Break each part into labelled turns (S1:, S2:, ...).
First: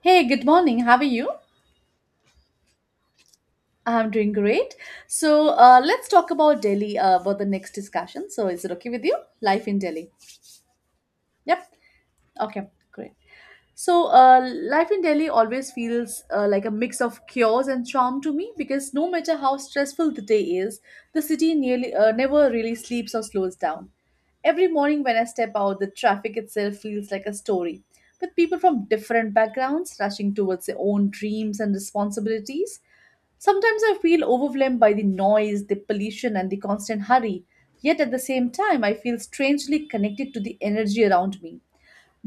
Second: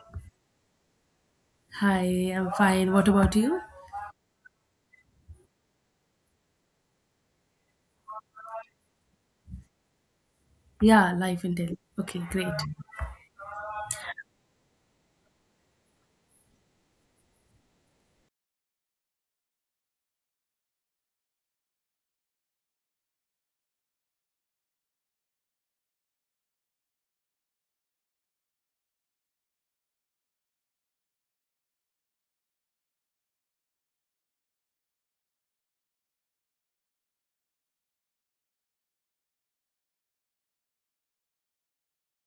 S1: Hey, good morning. How are you?
S2: Hi, I'm fine. What about you?
S1: I'm doing great. So, let's talk about Delhi for the next discussion. So, is it okay with you? Life in Delhi.
S2: Yeah, life and
S1: Yep.
S2: death. Okay, great.
S1: Okay, great. So, life in Delhi always feels like a mix of chaos and charm to me because no matter how stressful the day is, the city nearly never really sleeps or slows down. Every morning when I step out, the traffic itself feels like a story, with people from different backgrounds rushing towards their own dreams and responsibilities. Sometimes I feel overwhelmed by the noise, the pollution, and the constant hurry, yet at the same time, I feel strangely connected to the energy around me.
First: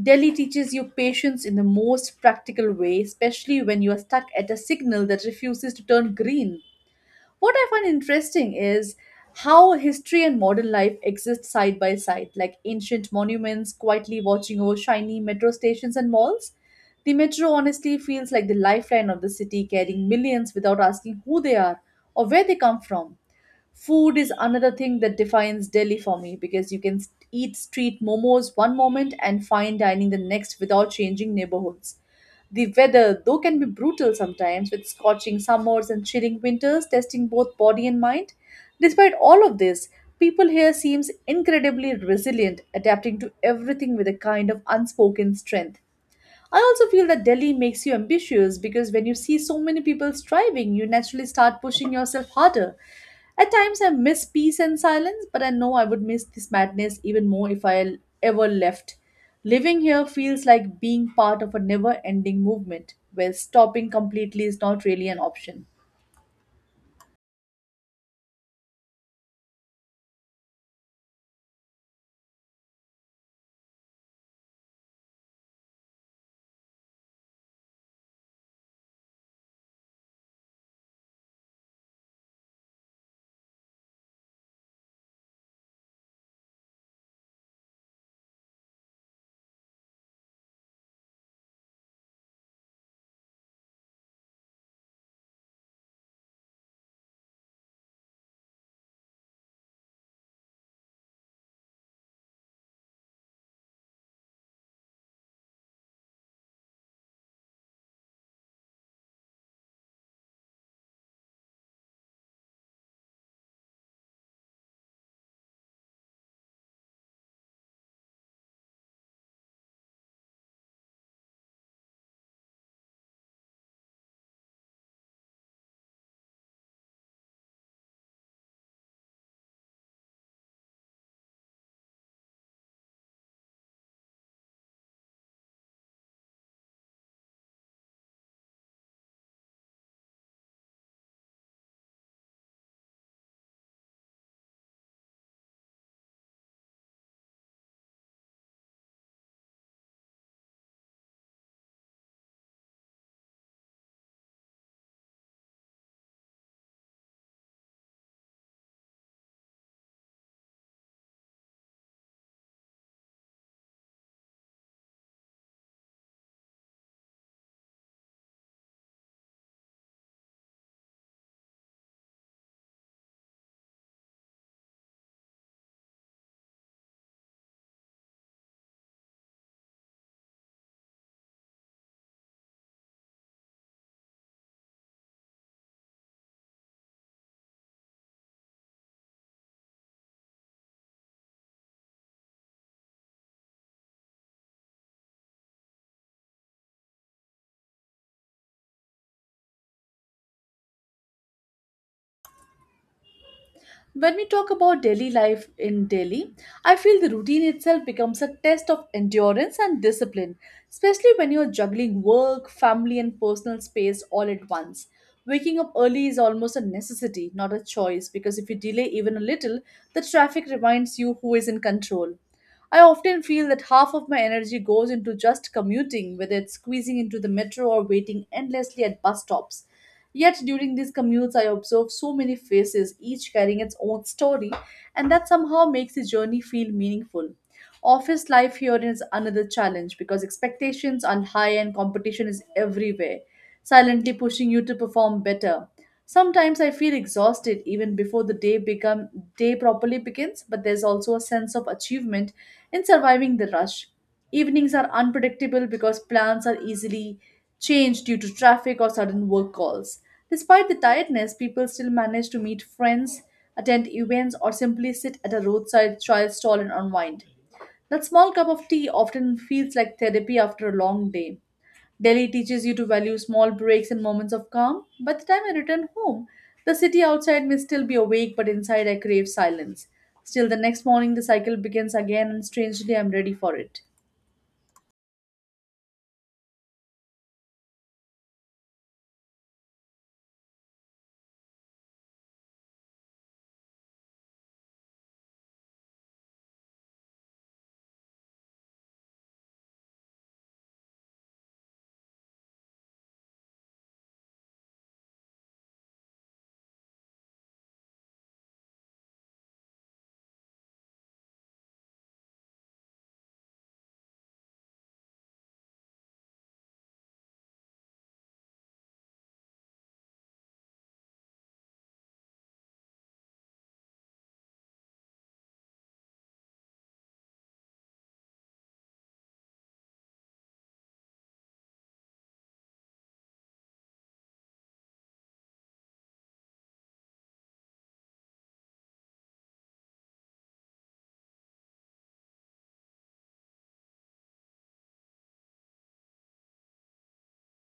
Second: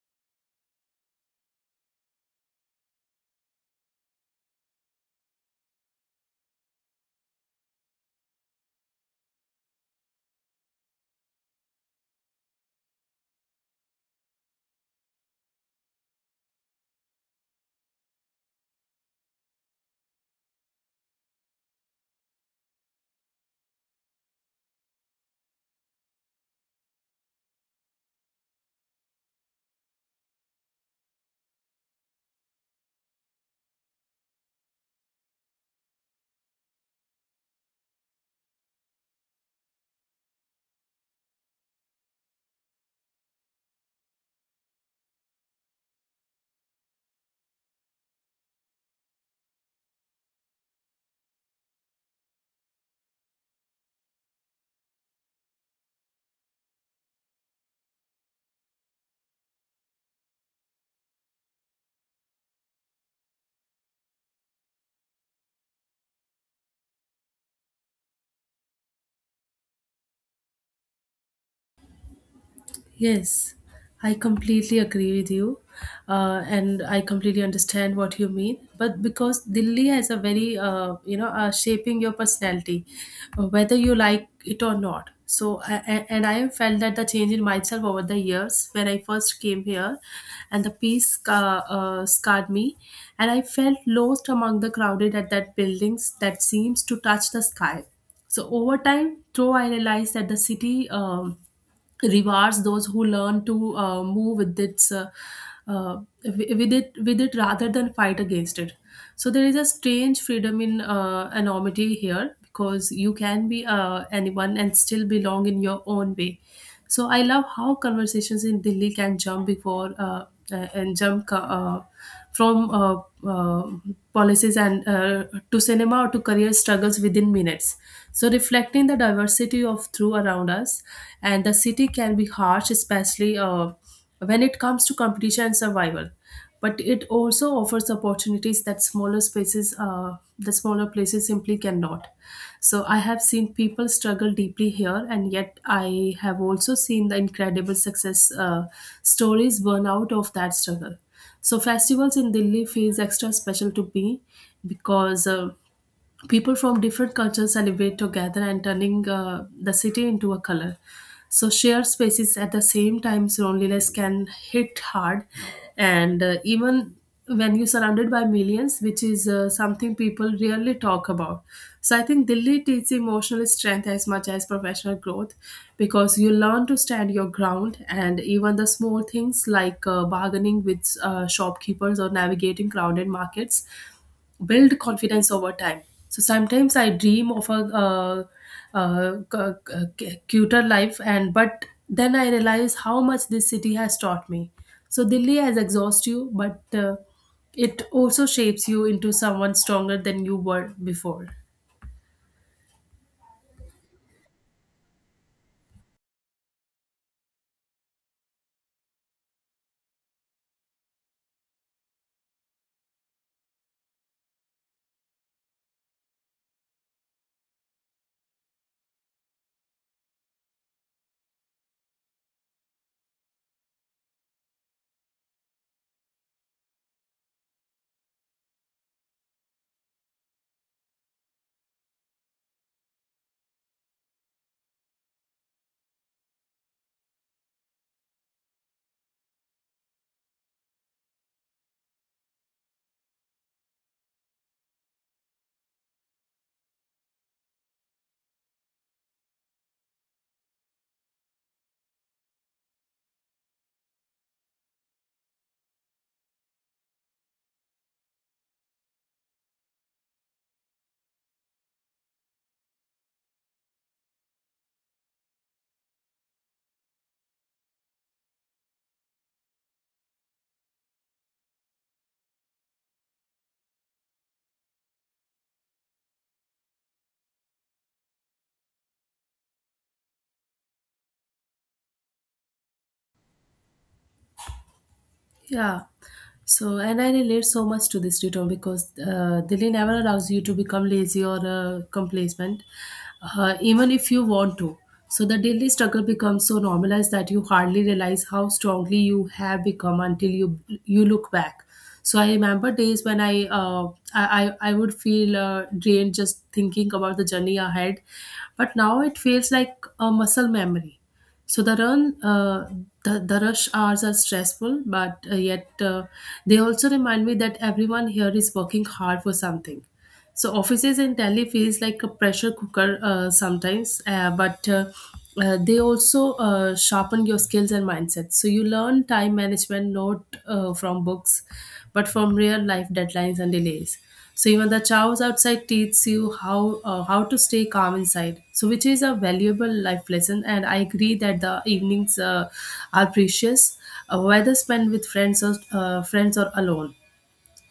S1: Delhi teaches you patience in the most practical way, especially when you are stuck at a signal that refuses to turn green. What I find interesting is how history and modern life exist side by side, like ancient monuments quietly watching over shiny metro stations and malls. The metro honestly feels like the lifeline of the city, carrying millions without asking who they are or where they come from. Food is another thing that defines Delhi for me because you can eat street momos one moment and fine dining the next without changing neighborhoods. The weather, though, can be brutal sometimes with scorching summers and chilling winters, testing both body and mind. Despite all of this, people here seems incredibly resilient, adapting to everything with a kind of unspoken strength. I also feel that Delhi makes you ambitious because when you see so many people striving, you naturally start pushing yourself harder. At times, I miss peace and silence, but I know I would miss this madness even more if I ever left. Living here feels like being part of a never ending movement where stopping completely is not really an option.
S2: Yes, I completely agree with you, and I completely understand what you mean. But because Delhi has a very, shaping your personality, whether you like it or not. So, and I have felt that the change in myself over the years when I first came here, and the scarred me, and I felt lost among the crowded at that buildings that seems to touch the sky. So over time, though I realized that the city rewards those who learn to move with its uh, with it rather than fight against it. So there is a strange freedom in anonymity here, because you can be anyone and still belong in your own way. So I love how conversations in Delhi can jump from uh, policies and to cinema or to career struggles within minutes. So reflecting the diversity of through around us, and the city can be harsh, especially when it comes to competition and survival, but it also offers opportunities that smaller spaces the smaller places simply cannot. So I have seen people struggle deeply here, and yet I have also seen the incredible success stories burn out of that struggle. So festivals in Delhi feels extra special to me, because people from different cultures celebrate together and turning the city into a color. So shared spaces at the same time, so loneliness can hit hard. And even when you're surrounded by millions, which is something people rarely talk about. So I think Delhi teaches emotional strength as much as professional growth, because you learn to stand your ground, and even the small things like bargaining with shopkeepers or navigating crowded markets build confidence over time. So sometimes I dream of a cuter life, and but then I realize how much this city has taught me. So Delhi has exhaust you, but it also shapes you into someone stronger than you were before.
S1: When we talk about daily life in Delhi, I feel the routine itself becomes a test of endurance and discipline, especially when you're juggling work, family, and personal space all at once. Waking up early is almost a necessity, not a choice, because if you delay even a little, the traffic reminds you who is in control. I often feel that half of my energy goes into just commuting, whether it's squeezing into the metro or waiting endlessly at bus stops. Yet during these commutes, I observe so many faces, each carrying its own story, and that somehow makes the journey feel meaningful. Office life here is another challenge because expectations are high and competition is everywhere, silently pushing you to perform better. Sometimes I feel exhausted even before the day become day properly begins, but there's also a sense of achievement in surviving the rush. Evenings are unpredictable because plans are easily changed due to traffic or sudden work calls. Despite the tiredness, people still manage to meet friends, attend events, or simply sit at a roadside chai stall and unwind. That small cup of tea often feels like therapy after a long day. Delhi teaches you to value small breaks and moments of calm. By the time I return home, the city outside may still be awake, but inside I crave silence. Still, the next morning the cycle begins again, and strangely, I'm ready for it.
S2: Yeah. So, and I relate so much to this return because Delhi never allows you to become lazy or complacent, even if you want to. So, the daily struggle becomes so normalized that you hardly realize how strongly you have become until you look back. So, I remember days when I would feel drained just thinking about the journey ahead, but now it feels like a muscle memory. So the rush hours are stressful, but yet they also remind me that everyone here is working hard for something. So offices in Delhi feels like a pressure cooker sometimes, but they also sharpen your skills and mindset. So you learn time management not from books, but from real life deadlines and delays. So even the chaos outside teaches you how to stay calm inside. So which is a valuable life lesson, and I agree that the evenings are precious, whether spent with friends or alone,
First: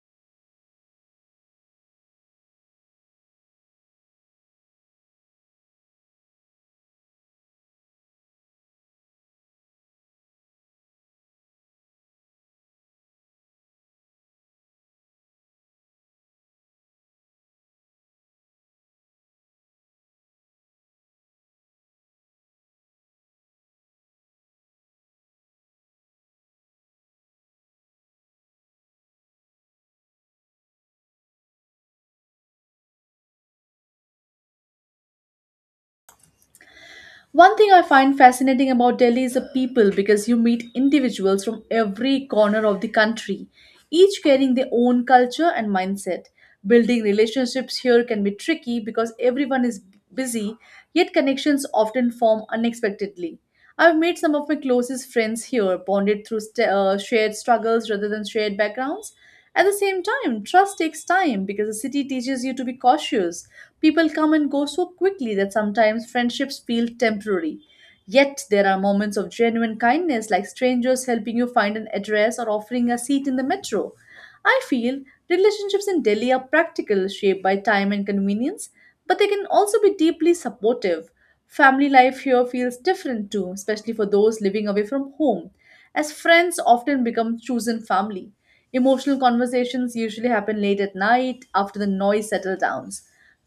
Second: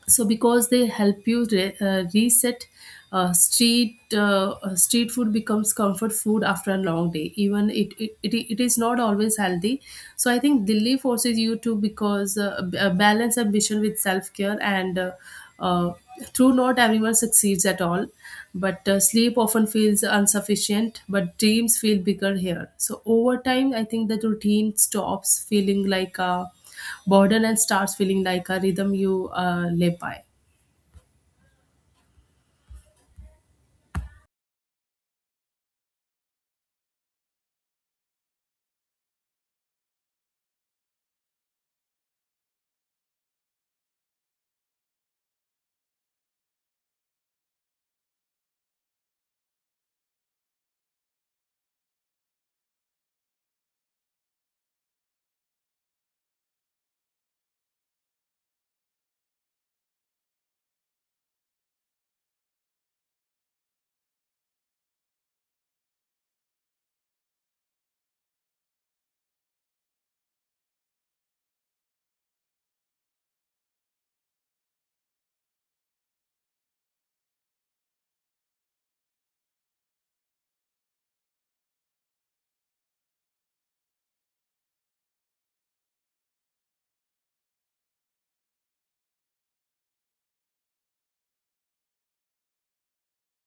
S2: so because they help you reset. Street food becomes comfort food after a long day, even it is not always healthy. So I think Delhi forces you to balance ambition with self care and uh, true, not everyone succeeds at all, but sleep often feels insufficient, but dreams feel bigger here. So, over time, I think that routine stops feeling like a burden and starts feeling like a rhythm you live by.
S1: One thing I find fascinating about Delhi is the people because you meet individuals from every corner of the country, each carrying their own culture and mindset. Building relationships here can be tricky because everyone is busy, yet connections often form unexpectedly. I've made some of my closest friends here, bonded through shared struggles rather than shared backgrounds. At the same time, trust takes time because the city teaches you to be cautious. People come and go so quickly that sometimes friendships feel temporary. Yet there are moments of genuine kindness, like strangers helping you find an address or offering a seat in the metro. I feel relationships in Delhi are practical, shaped by time and convenience, but they can also be deeply supportive. Family life here feels different too, especially for those living away from home, as friends often become chosen family. Emotional conversations usually happen late at night after the noise settles down.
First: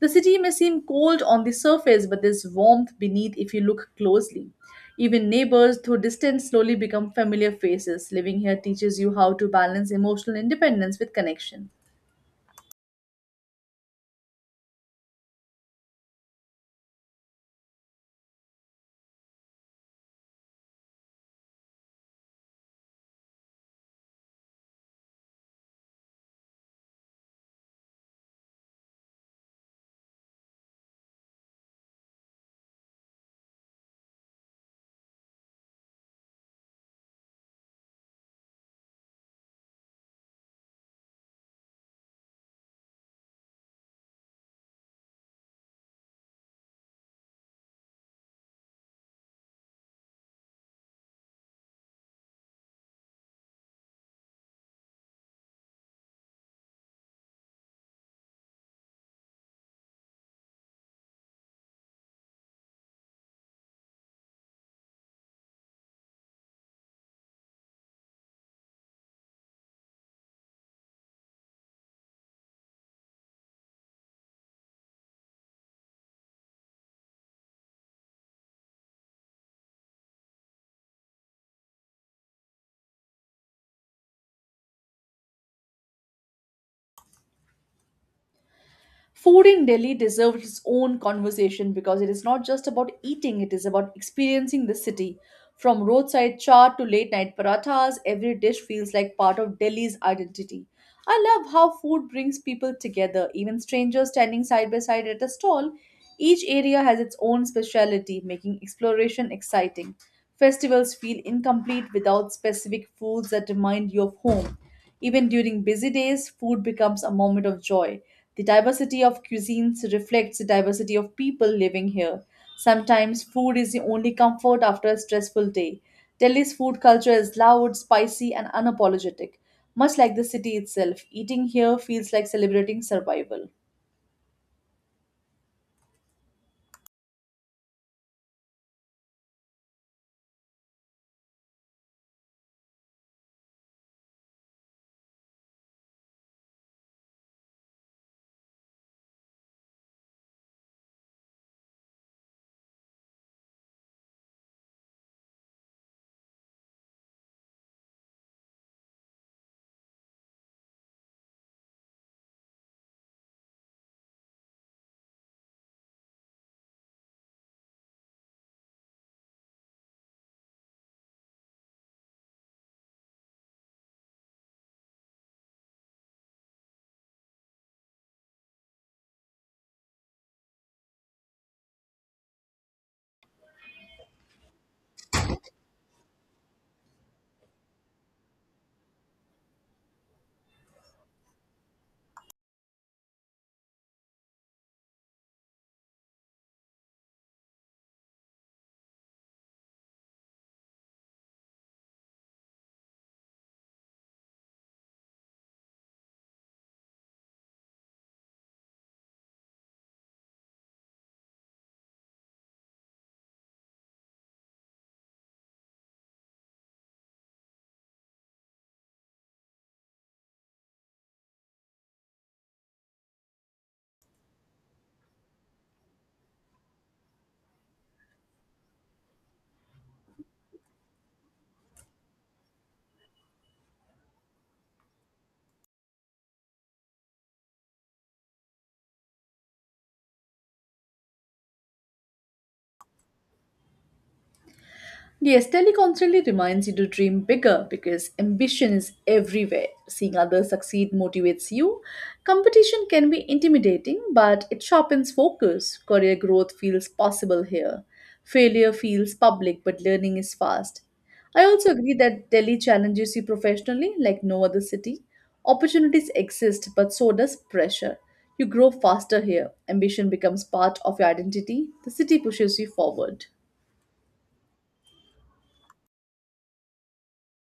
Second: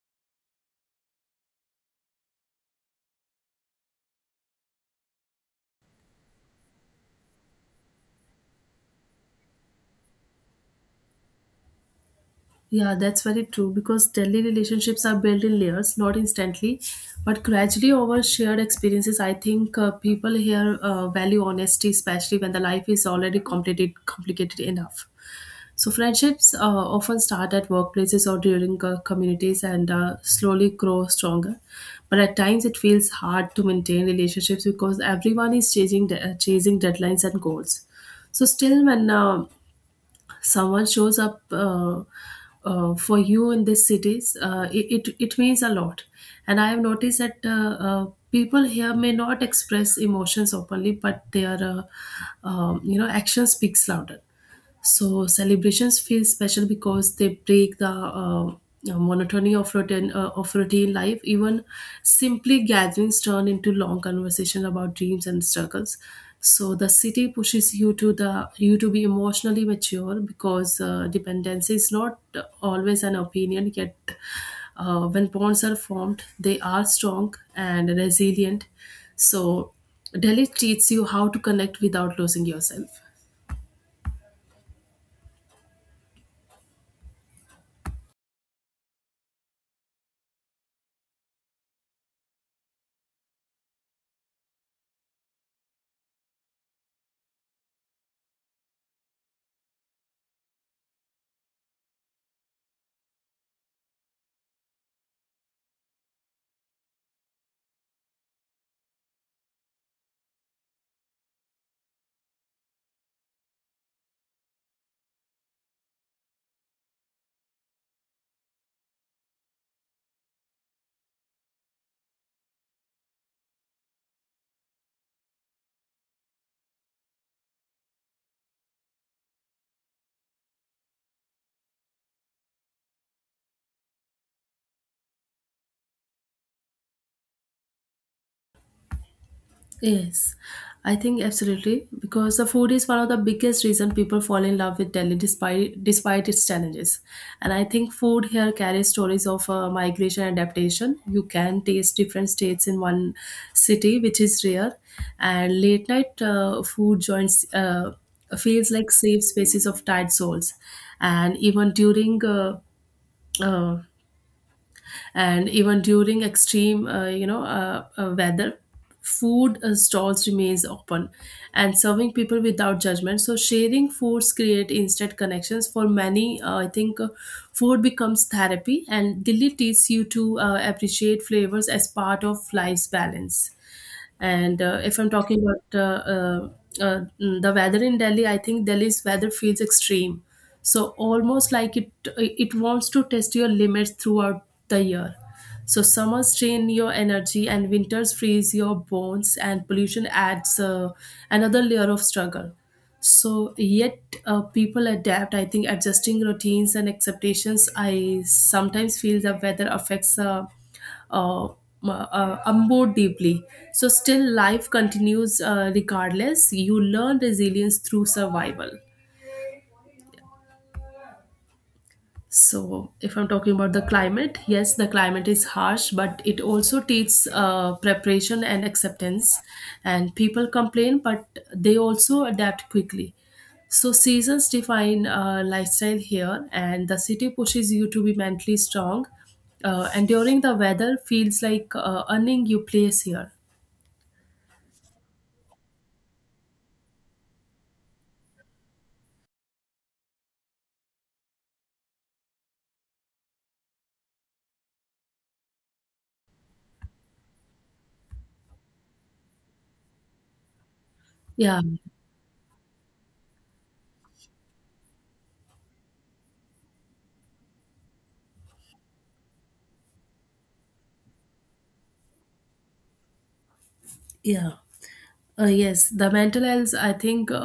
S1: The city may seem cold on the surface, but there's warmth beneath if you look closely. Even neighbors through distance slowly become familiar faces. Living here teaches you how to balance emotional independence with connection.
S2: Yeah, that's very true because Delhi relationships are built in layers, not instantly, but gradually over shared experiences. I think people here value honesty, especially when the life is already complicated enough. So friendships often start at workplaces or during communities and slowly grow stronger. But at times it feels hard to maintain relationships because everyone is chasing deadlines and goals. So still, when someone shows up for you in these cities, it means a lot. And I have noticed that people here may not express emotions openly, but their action speaks louder. So celebrations feel special because they break the monotony of routine life. Even simply gatherings turn into long conversation about dreams and struggles. So the city pushes you to be emotionally mature, because dependency is not always an opinion. Yet, when bonds are formed, they are strong and resilient. So Delhi teaches you how to connect without losing yourself.
S1: Food in Delhi deserves its own conversation because it is not just about eating, it is about experiencing the city. From roadside chaat to late night parathas, every dish feels like part of Delhi's identity. I love how food brings people together. Even strangers standing side by side at a stall. Each area has its own specialty, making exploration exciting. Festivals feel incomplete without specific foods that remind you of home. Even during busy days, food becomes a moment of joy. The diversity of cuisines reflects the diversity of people living here. Sometimes food is the only comfort after a stressful day. Delhi's food culture is loud, spicy, and unapologetic. Much like the city itself, eating here feels like celebrating survival.
S2: Yes, I think absolutely because the food is one of the biggest reason people fall in love with Delhi despite its challenges. And I think food here carries stories of migration and adaptation. You can taste different states in one city, which is rare. And late night food joints feels like safe spaces of tired souls. And even during uh, uh, and even during extreme weather, food stalls remains open and serving people without judgment. So sharing foods create instant connections for many. I think food becomes therapy, and Delhi teaches you to appreciate flavors as part of life's balance. And if I'm talking about the weather in Delhi, I think Delhi's weather feels extreme. So almost like it wants to test your limits throughout the year. So summers drain your energy and winters freeze your bones, and pollution adds another layer of struggle. So yet people adapt. I think adjusting routines and expectations. I sometimes feel the weather affects. Uh, Onboard deeply. So, still life continues regardless. You learn resilience through survival. So, if I'm talking about the climate, yes, the climate is harsh, but it also takes preparation and acceptance. And people complain, but they also adapt quickly. So, seasons define lifestyle here, and the city pushes you to be mentally strong. Enduring the weather feels like earning your place here.
S1: Yes, Telly constantly reminds you to dream bigger because ambition is everywhere. Seeing others succeed motivates you. Competition can be intimidating, but it sharpens focus. Career growth feels possible here. Failure feels public, but learning is fast. I
S2: Yeah,
S1: also agree that Delhi challenges you professionally like no other city. Opportunities exist, but so does pressure. You grow faster here. Ambition becomes part of your identity. The city pushes you forward.
S2: yeah. Yes, the mental health, I think,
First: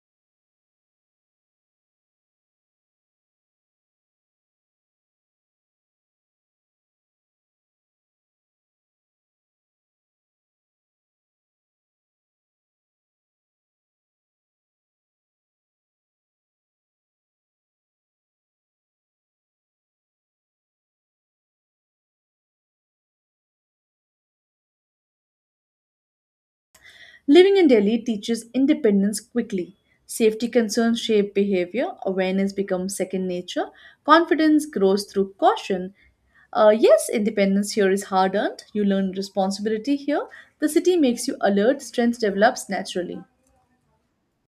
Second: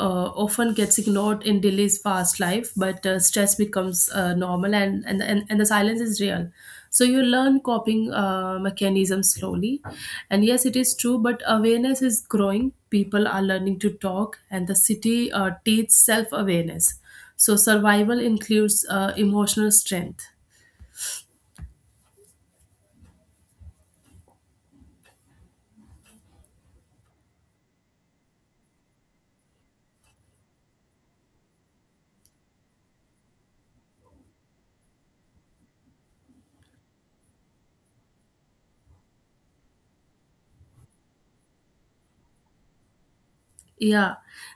S2: often gets ignored in Delhi's fast life, but stress becomes normal, and the silence is real. So you learn coping mechanisms slowly. And yes, it is true, but awareness is growing. People are learning to talk, and the city teaches self awareness. So survival includes emotional strength.
S1: Living in Delhi teaches independence quickly. Safety concerns shape behavior, awareness becomes second nature, confidence grows through caution. Yes, independence here is hard earned. You learn responsibility here. The city makes you alert, strength develops naturally.
S2: Yeah,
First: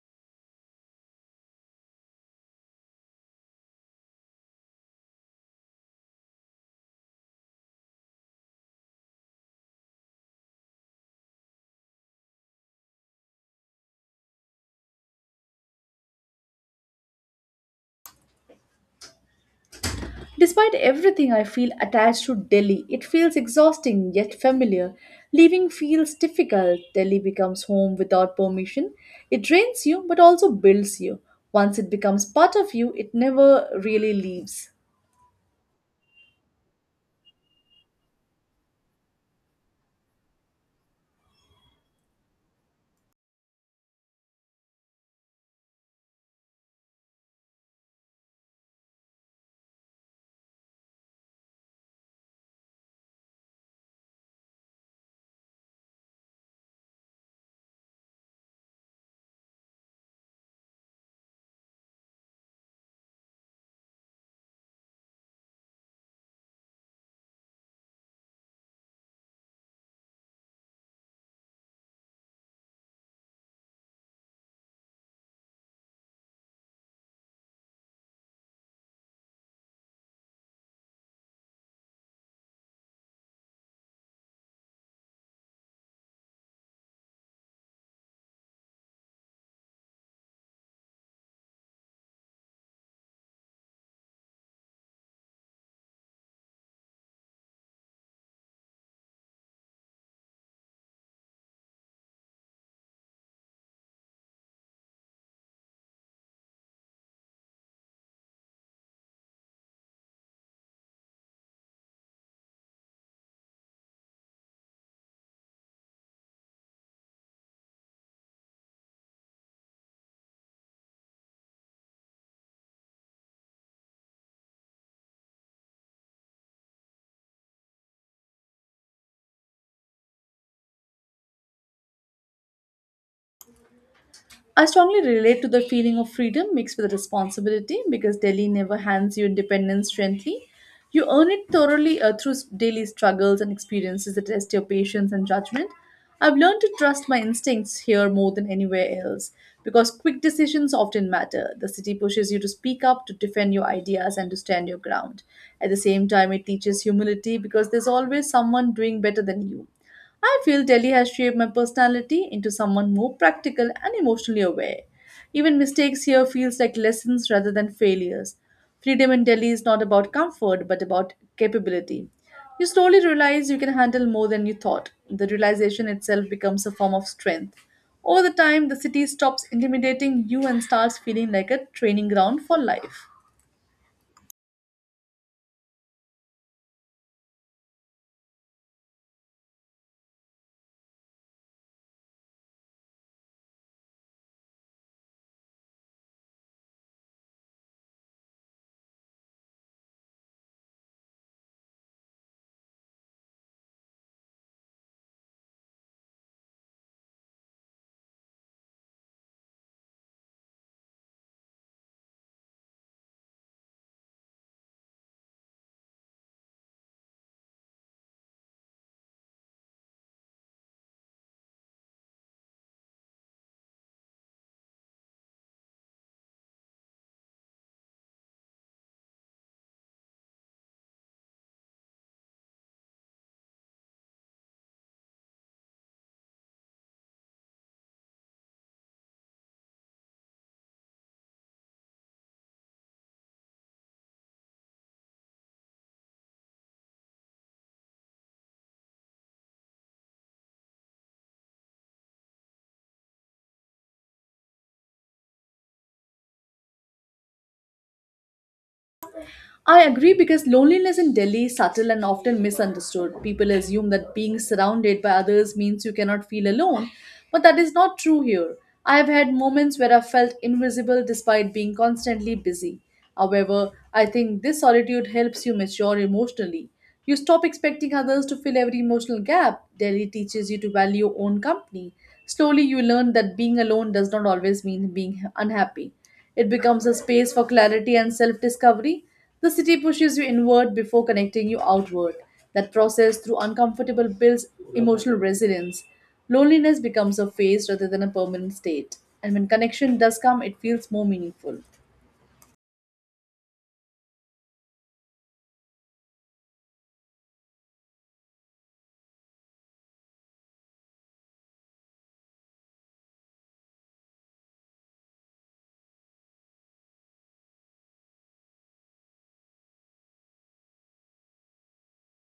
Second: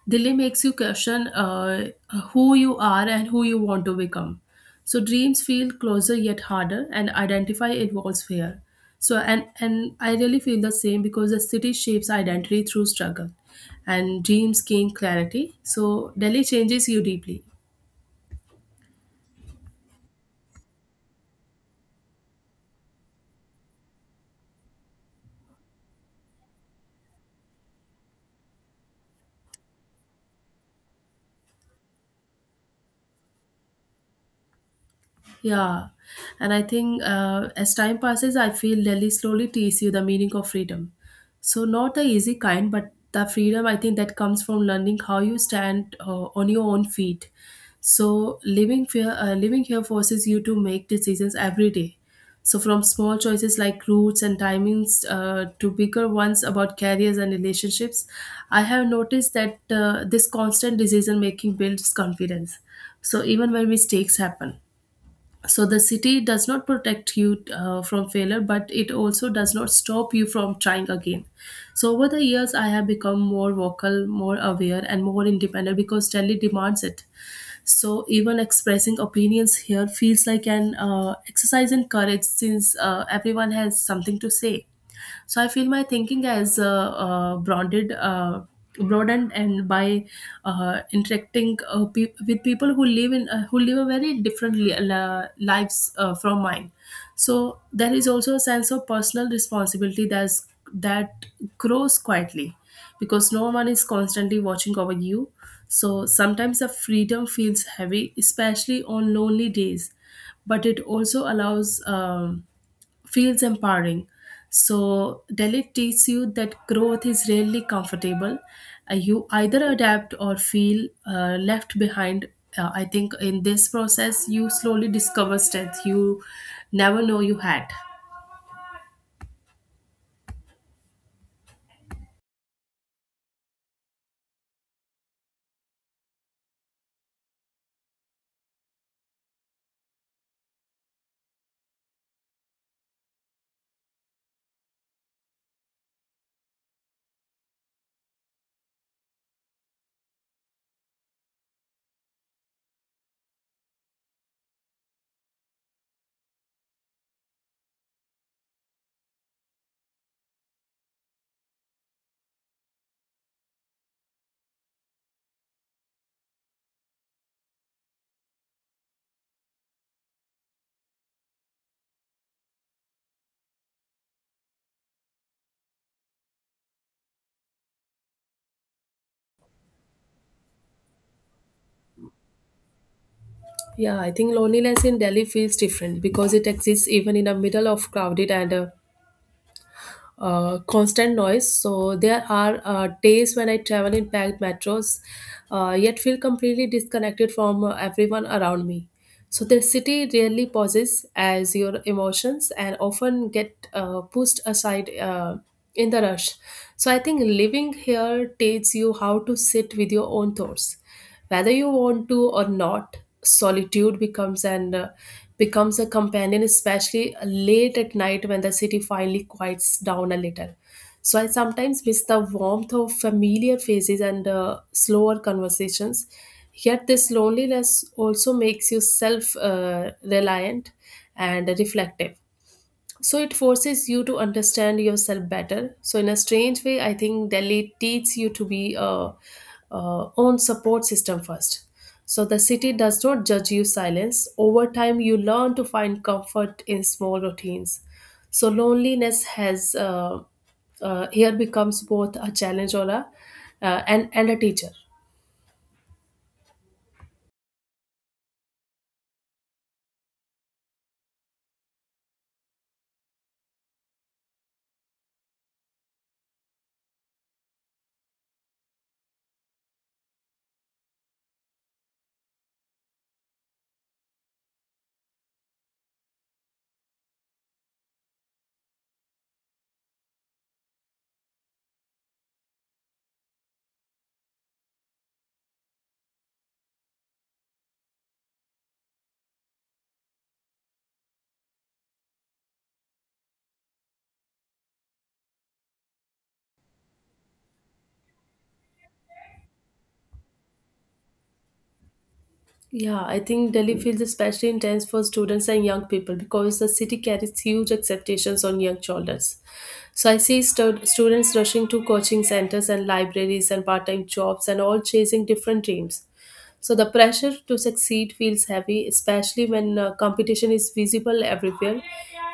S2: Delhi makes you question who you are and who you want to become. So dreams feel closer yet harder, and identify involves fear. So and I really feel the same because the city shapes identity through struggle, and dreams gain clarity. So Delhi changes you deeply.
S1: Despite everything, I feel attached to Delhi. It feels exhausting yet familiar. Leaving feels difficult. Delhi becomes home without permission. It drains you but also builds you. Once it becomes part of you, it never really leaves.
S2: Yeah, and I think as time passes, I feel Delhi slowly teaches you the meaning of freedom. So not the easy kind, but the freedom I think that comes from learning how you stand on your own feet. So living here forces you to make decisions every day. So from small choices like routes and timings to bigger ones about careers and relationships, I have noticed that this constant decision making builds confidence. So even when mistakes happen, so the city does not protect you from failure, but it also does not stop you from trying again. So over the years I have become more vocal, more aware, and more independent, because Delhi demands it. So even expressing opinions here feels like an exercise in courage, since everyone has something to say. So I feel my thinking has broadened, and by interacting with people who live in who live a very different lives from mine. So there is also a sense of personal responsibility that grows quietly, because no one is constantly watching over you. So sometimes the freedom feels heavy, especially on lonely days, but it also allows. Feels empowering. So, Delhi teaches you that growth is rarely comfortable. You either adapt or feel left behind. I think in this process, you slowly discover strength you never know you had.
S1: I strongly relate to the feeling of freedom mixed with responsibility because Delhi never hands you independence gently. You earn it thoroughly through daily struggles and experiences that test your patience and judgment. I've learned to trust my instincts here more than anywhere else because quick decisions often matter. The city pushes you to speak up, to defend your ideas, and to stand your ground. At the same time, it teaches humility because there's always someone doing better than you. I feel Delhi has shaped my personality into someone more practical and emotionally aware. Even mistakes here feels like lessons rather than failures. Freedom in Delhi is not about comfort but about capability. You slowly realize you can handle more than you thought. The realization itself becomes a form of strength. Over the time, the city stops intimidating you and starts feeling like a training ground for life.
S2: Yeah, I think loneliness in Delhi feels different because it exists even in the middle of crowded and constant noise. So there are days when I travel in packed metros, yet feel completely disconnected from everyone around me. So the city rarely pauses as your emotions and often get pushed aside. In the rush. So I think living here teaches you how to sit with your own thoughts, whether you want to or not. Solitude becomes a companion, especially late at night when the city finally quiets down a little. So I sometimes miss the warmth of familiar faces and slower conversations. Yet this loneliness also makes you self-reliant and reflective, so it forces you to understand yourself better. So in a strange way, I think Delhi teaches you to be a own support system first. So the city does not judge you silence. Over time, you learn to find comfort in small routines. So loneliness has here becomes both a challenge or a and a teacher.
S1: I agree because loneliness in Delhi is subtle and often misunderstood. People assume that being surrounded by others means you cannot feel alone, but that is not true here. I have had moments where I felt invisible despite being constantly busy. However, I think this solitude helps you mature emotionally. You stop expecting others to fill every emotional gap. Delhi teaches you to value your own company. Slowly, you learn that being alone does not always mean being unhappy. It becomes a space for clarity and self discovery. The city pushes you inward before connecting you outward. That process through uncomfortable builds emotional resilience. Loneliness becomes a phase rather than a permanent state. And when connection does come, it feels more meaningful.
S2: Yeah, I think Delhi feels especially intense for students and young people because the city carries huge expectations on young shoulders. So I see students rushing to coaching centers and libraries and part time jobs, and all chasing different dreams. So the pressure to succeed feels heavy, especially when competition is visible everywhere.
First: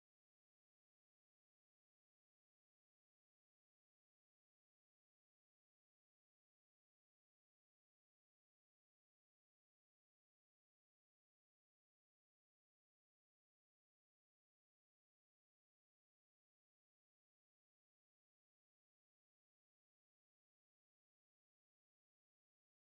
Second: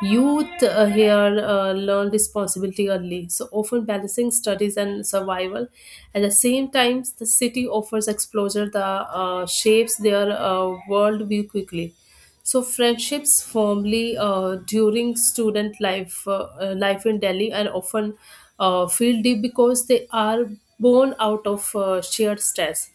S2: Youth here learn responsibility early, so often balancing studies and survival. At the same time, the city offers exposure that shapes their worldview quickly. So friendships formally during student life in Delhi and often feel deep because they are born out of shared stress.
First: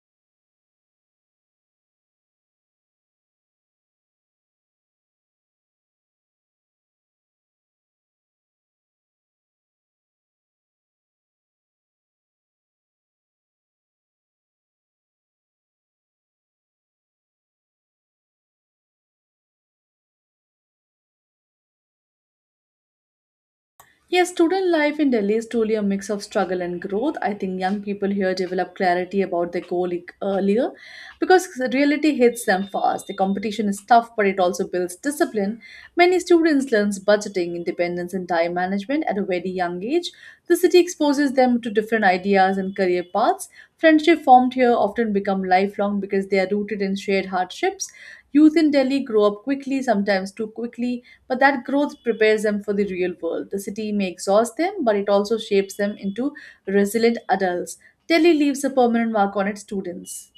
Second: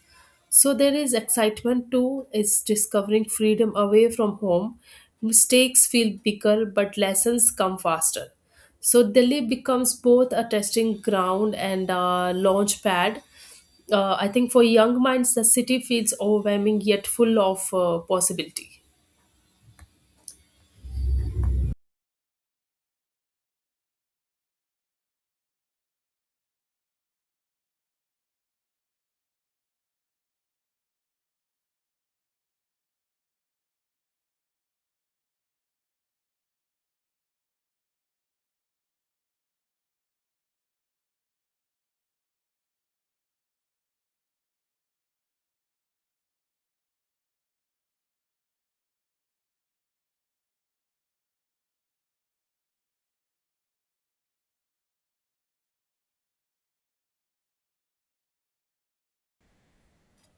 S2: So there is excitement too, is discovering freedom away from home. Mistakes feel bigger, but lessons come faster. So Delhi becomes both a testing ground and a launch pad. I think for young minds, the city feels overwhelming yet full of possibility.
S1: Yes, student life in Delhi is truly a mix of struggle and growth. I think young people here develop clarity about their earlier because reality hits them fast. The competition is tough, but it also builds discipline. Many students learn budgeting, independence, and time management at a very young age. The city exposes them to different ideas and career paths. Friendship formed here often become lifelong because they are rooted in shared hardships. Youth in Delhi grow up quickly, sometimes too quickly, but that growth prepares them for the real world. The city may exhaust them, but it also shapes them into resilient adults. Delhi leaves a permanent mark on its students.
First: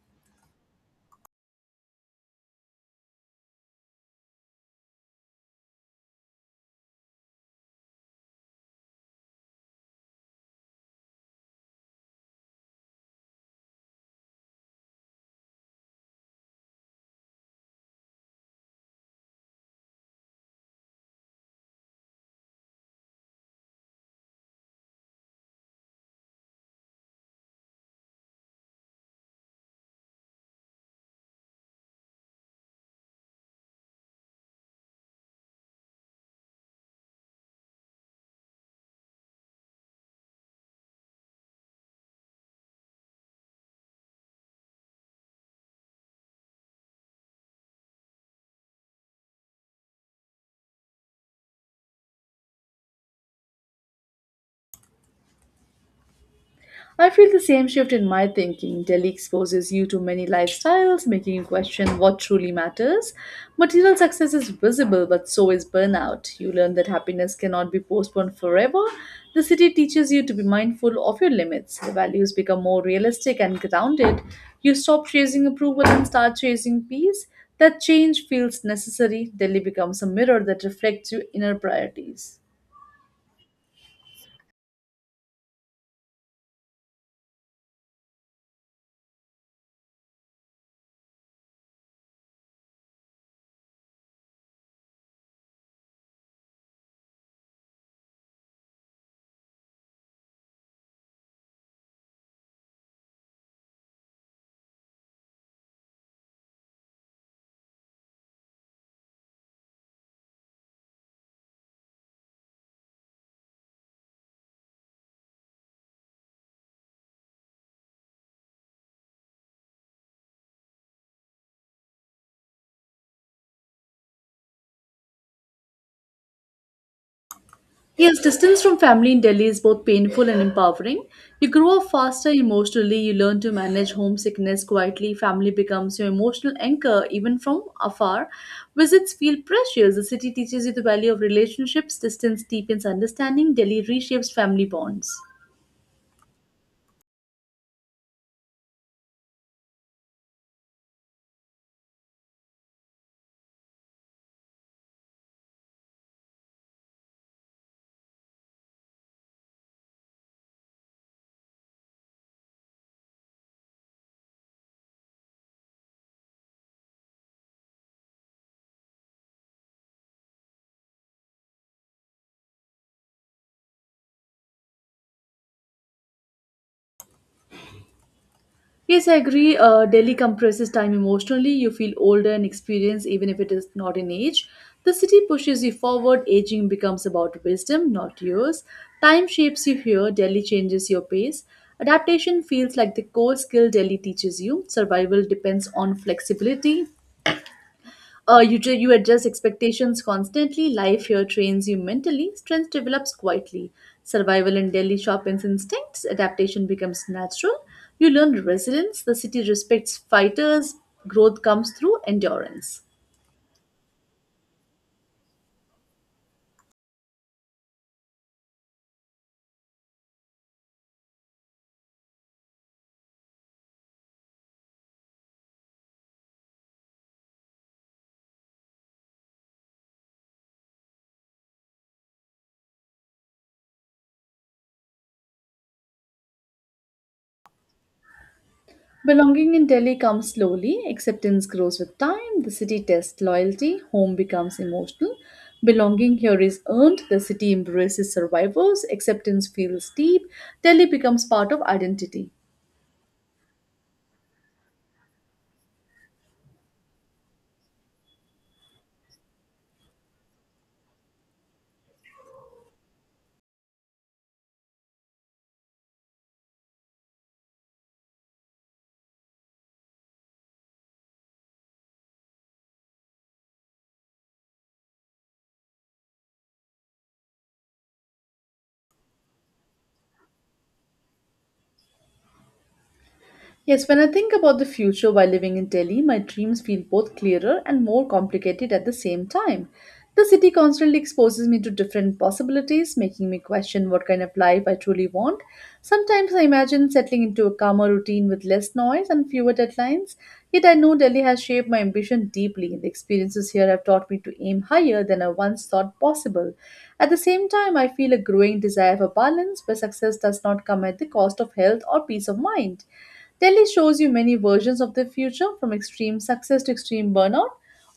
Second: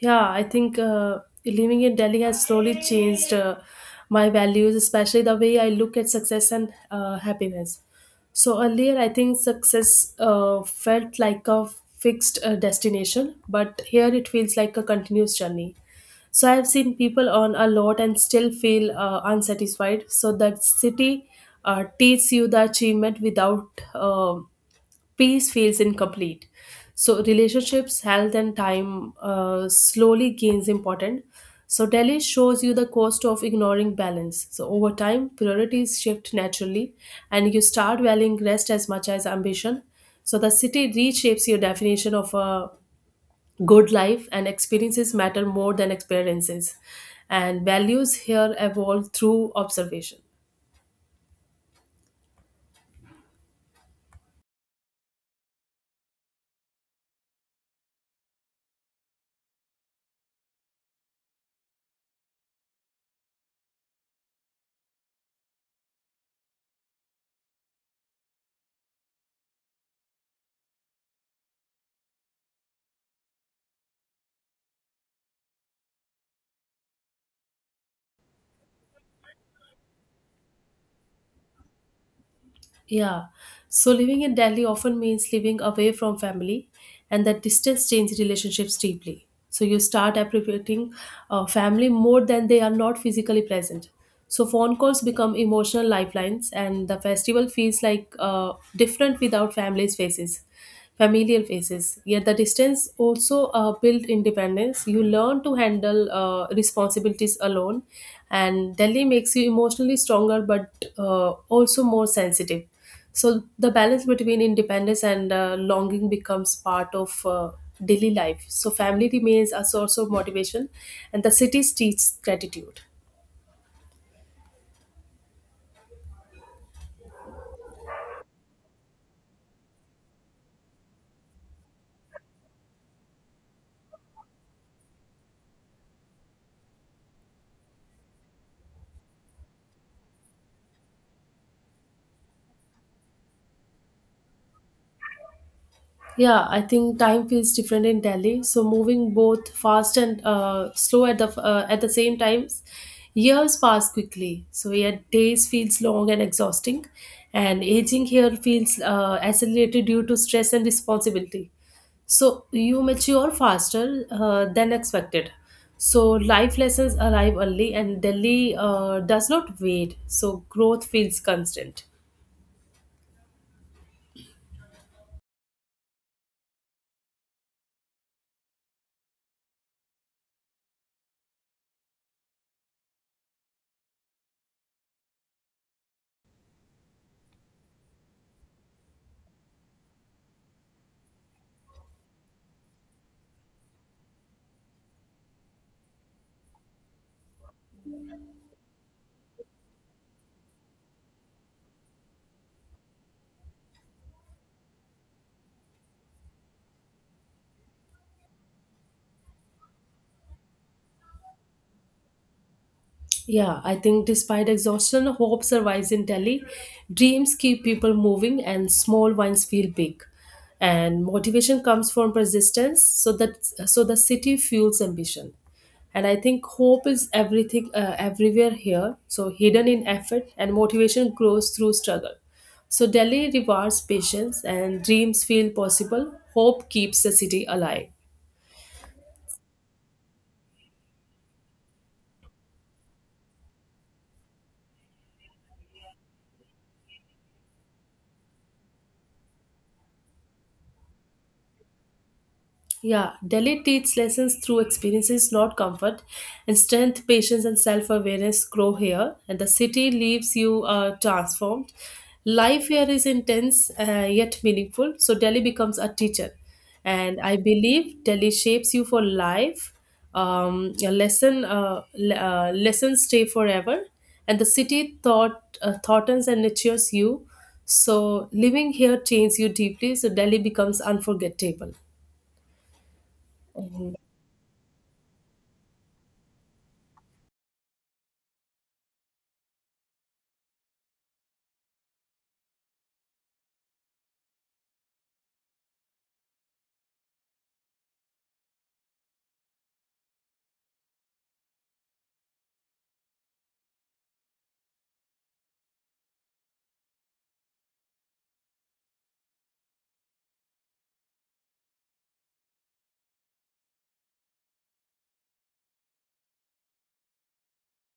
S2: Yeah, I think living in Delhi has slowly changed my values, especially the way I look at success and happiness. So earlier, I think success felt like a fixed destination, but here it feels like a continuous journey. So I have seen people earn a lot and still feel unsatisfied. So that city teaches you the achievement without peace feels incomplete. So relationships, health, and time slowly gains importance. So Delhi shows you the cost of ignoring balance. So over time, priorities shift naturally, and you start valuing rest as much as ambition. So the city reshapes your definition of a good life, and experiences matter more than experiences, and values here evolve through observation.
S1: I feel the same shift in my thinking. Delhi exposes you to many lifestyles, making you question what truly matters. Material success is visible, but so is burnout. You learn that happiness cannot be postponed forever. The city teaches you to be mindful of your limits. The values become more realistic and grounded. You stop chasing approval and start chasing peace. That change feels necessary. Delhi becomes a mirror that reflects your inner priorities.
S2: Yeah. So living in Delhi often means living away from family, and that distance changes relationships deeply. So you start appreciating family more than they are not physically present. So phone calls become emotional lifelines, and the festival feels like different without families' faces familiar faces. Yet the distance also built independence. You learn to handle responsibilities alone, and Delhi makes you emotionally stronger but also more sensitive. So the balance between independence and longing becomes part of daily life. So family remains a source of motivation, and the cities teach gratitude.
S1: Yes, distance from family in Delhi is both painful and empowering. You grow up faster emotionally, you learn to manage homesickness quietly, family becomes your emotional anchor even from afar. Visits feel precious. The city teaches you the value of relationships, distance deepens understanding, Delhi reshapes family bonds.
S2: Yeah, I think time feels different in Delhi. So moving both fast and slow at the same times, years pass quickly. So yet days feels long and exhausting, and aging here feels accelerated due to stress and responsibility. So you mature faster than expected. So life lessons arrive early, and Delhi does not wait. So growth feels constant.
S1: Yes, I agree. Delhi compresses time emotionally. You feel older and experienced, even if it is not in age. The city pushes you forward. Aging becomes about wisdom, not years. Time shapes you here. Delhi changes your pace. Adaptation feels like the core skill Delhi teaches you. Survival depends on flexibility. You adjust expectations constantly. Life here trains you mentally. Strength develops quietly. Survival in Delhi sharpens instincts. Adaptation becomes natural. You learn resilience. The city respects fighters. Growth comes through endurance.
S2: Yeah, I think despite exhaustion, hope survives in Delhi. Dreams keep people moving, and small ones feel big. And motivation comes from persistence, so the city fuels ambition. And I think hope is everything, everywhere here. So hidden in effort, and motivation grows through struggle. So Delhi rewards patience, and dreams feel possible. Hope keeps the city alive.
S1: Belonging in Delhi comes slowly. Acceptance grows with time. The city tests loyalty. Home becomes emotional. Belonging here is earned. The city embraces survivors. Acceptance feels deep. Delhi becomes part of identity.
S2: Yeah, Delhi teaches lessons through experiences, not comfort, and strength, patience, and self awareness grow here. And the city leaves you transformed. Life here is intense yet meaningful, so Delhi becomes a teacher. And I believe Delhi shapes you for life. Lessons stay forever, and the city thoughtens and nurtures you. So living here changes you deeply. So Delhi becomes unforgettable.
S1: Yes, when I think about the future while living in Delhi, my dreams feel both clearer and more complicated at the same time. The city constantly exposes me to different possibilities, making me question what kind of life I truly want. Sometimes I imagine settling into a calmer routine with less noise and fewer deadlines. Yet I know Delhi has shaped my ambition deeply, and the experiences here have taught me to aim higher than I once thought possible. At the same time, I feel a growing desire for balance where success does not come at the cost of health or peace of mind. Delhi shows you many versions of the future, from extreme success to extreme burnout.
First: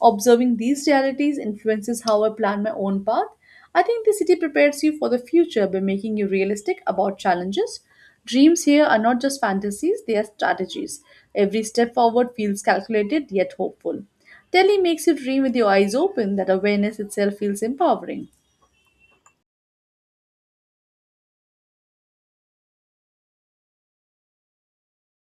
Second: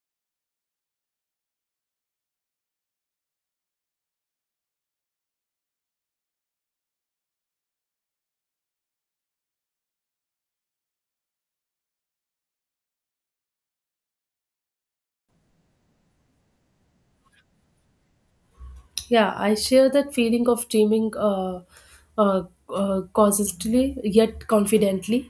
S1: Observing these realities influences how I plan my own path. I think the city prepares you for the future by making you realistic about challenges. Dreams here are not just fantasies, they are strategies. Every step forward feels calculated yet hopeful. Delhi makes you dream with your eyes open, that awareness itself feels empowering.
S2: Yeah, I share that feeling of dreaming uh, cautiously yet confidently.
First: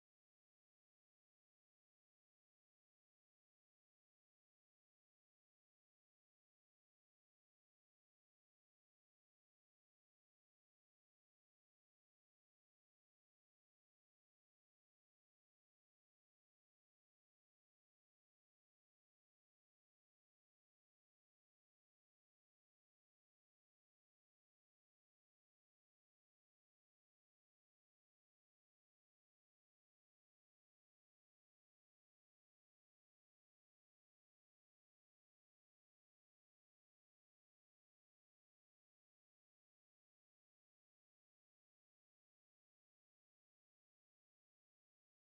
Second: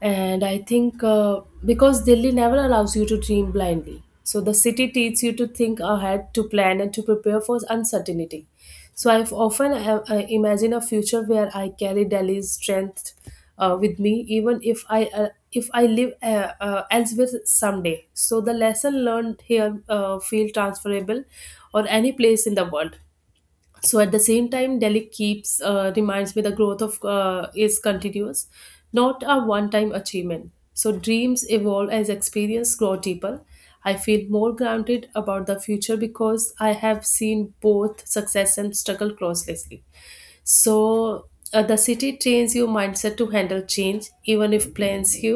S2: And I think because Delhi never allows you to dream blindly. So the city teaches you to think ahead, to plan, and to prepare for uncertainty. So I've often imagine a future where I carry Delhi's strength with me, even if I live elsewhere someday. So the lesson learned here feel transferable or any place in the world. So at the same time, Delhi keeps reminds me the growth of is continuous, not a one time achievement. So dreams evolve as experience grow deeper. I feel more grounded about the future because I have seen both success and struggle closely. So the city trains your mindset to handle change, even if plans you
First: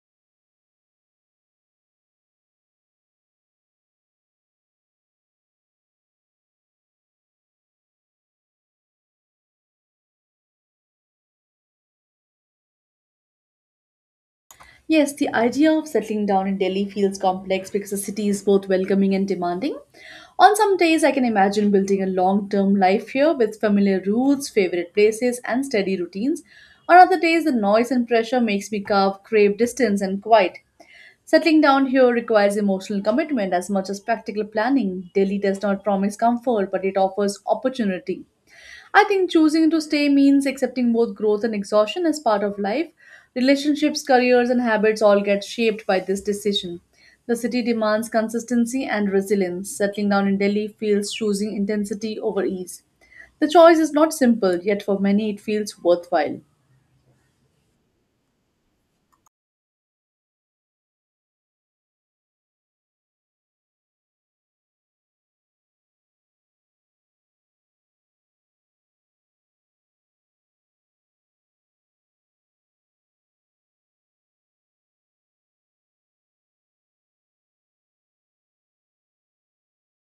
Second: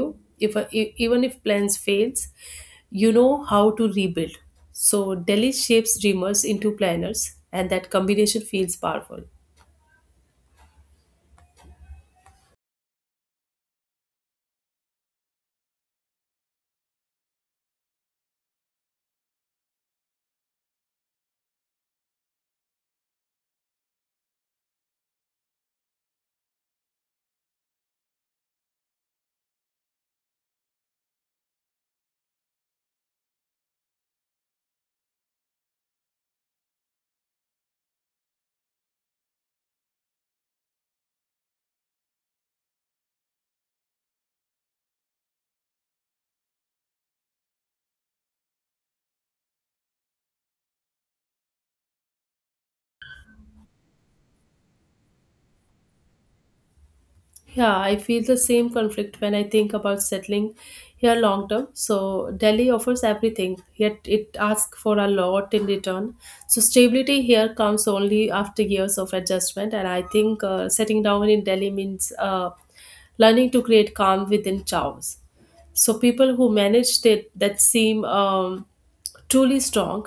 S2: if e- even if plans fails, you know how to rebuild. So Delhi shapes dreamers into planners, and that combination feels powerful.
S1: Yes, the idea of settling down in Delhi feels complex because the city is both welcoming and demanding. On some days, I can imagine building a long term life here with familiar routes, favorite places, and steady routines. On other days, the noise and pressure makes me crave distance and quiet. Settling down here requires emotional commitment as much as practical planning. Delhi does not promise comfort, but it offers opportunity. I think choosing to stay means accepting both growth and exhaustion as part of life. Relationships, careers, and habits all get shaped by this decision. The city demands consistency and resilience. Settling down in Delhi feels choosing intensity over ease. The choice is not simple, yet for many it feels worthwhile.
S2: Yeah, I feel the same conflict when I think about settling here long term. So Delhi offers everything, yet it asks for a lot in return. So stability here comes only after years of adjustment, and I think setting down in Delhi means learning to create calm within chaos. So people who managed it that seem truly strong.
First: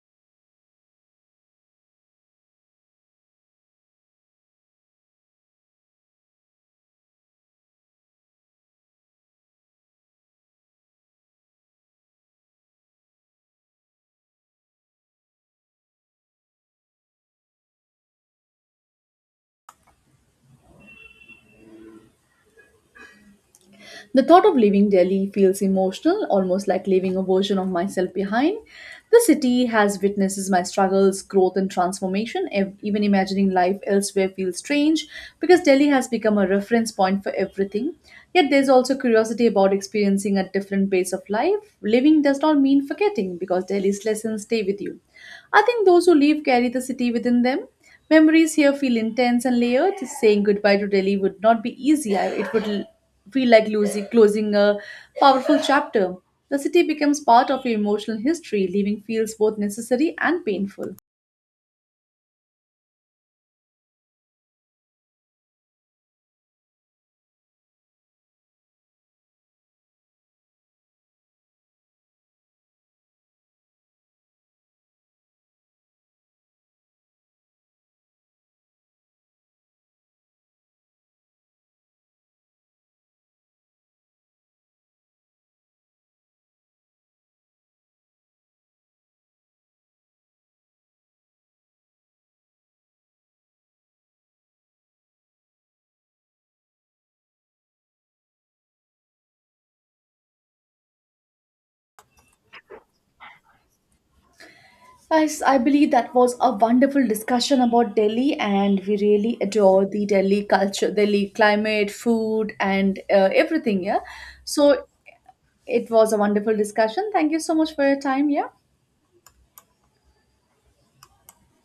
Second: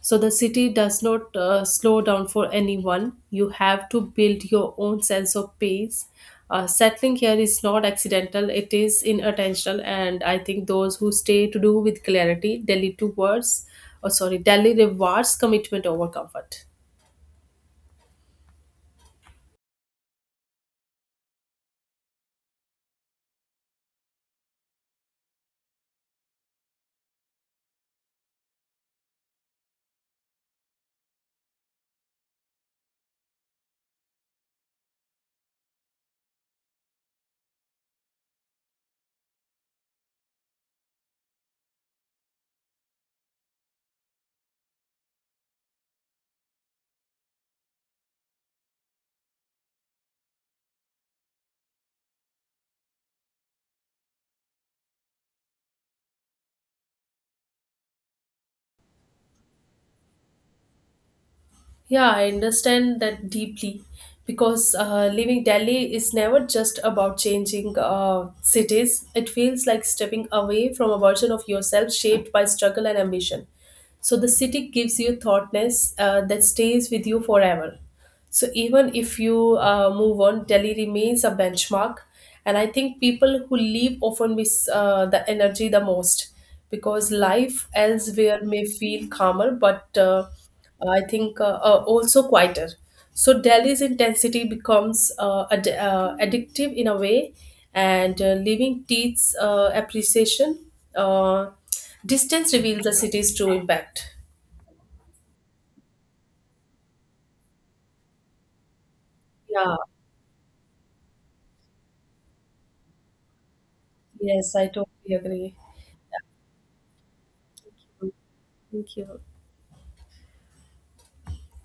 S2: So the city does not slow down for anyone. You have to build your own sense of pace. Settling here is not accidental, it is in intentional, and I think those who stay to do with clarity. Delhi towards or sorry delhi rewards commitment over comfort.
S1: The thought of leaving Delhi feels emotional, almost like leaving a version of myself behind. The city has witnesses my struggles, growth, and transformation. Even imagining life elsewhere feels strange because Delhi has become a reference point for everything. Yet there's also curiosity about experiencing a different pace of life. Living does not mean forgetting because Delhi's lessons stay with you. I think those who leave carry the city within them. Memories here feel intense and layered. Saying goodbye to Delhi would not be easy. Feel like closing a powerful chapter. The city becomes part of your emotional history. Leaving feels both necessary and painful.
S2: Yeah, I understand that deeply because leaving Delhi is never just about changing cities. It feels like stepping away from a version of yourself shaped by struggle and ambition. So the city gives you thoughtness that stays with you forever. So even if you move on, Delhi remains a benchmark, and I think people who leave often miss the energy the most, because life elsewhere may feel calmer, but I think also quieter. So Delhi's intensity becomes addictive in a way, and leaving teaches appreciation. Uh, Distance reveals the city's true impact.
S1: Guys, I believe that was a wonderful discussion about Delhi, and we really
S2: Yeah.
S1: adore the Delhi culture, Delhi climate, food, and everything. Yeah.
S2: Yes, I
S1: So
S2: totally agree.
S1: it was a wonderful discussion. Thank you so much for your time. Yeah.
S2: Thank you.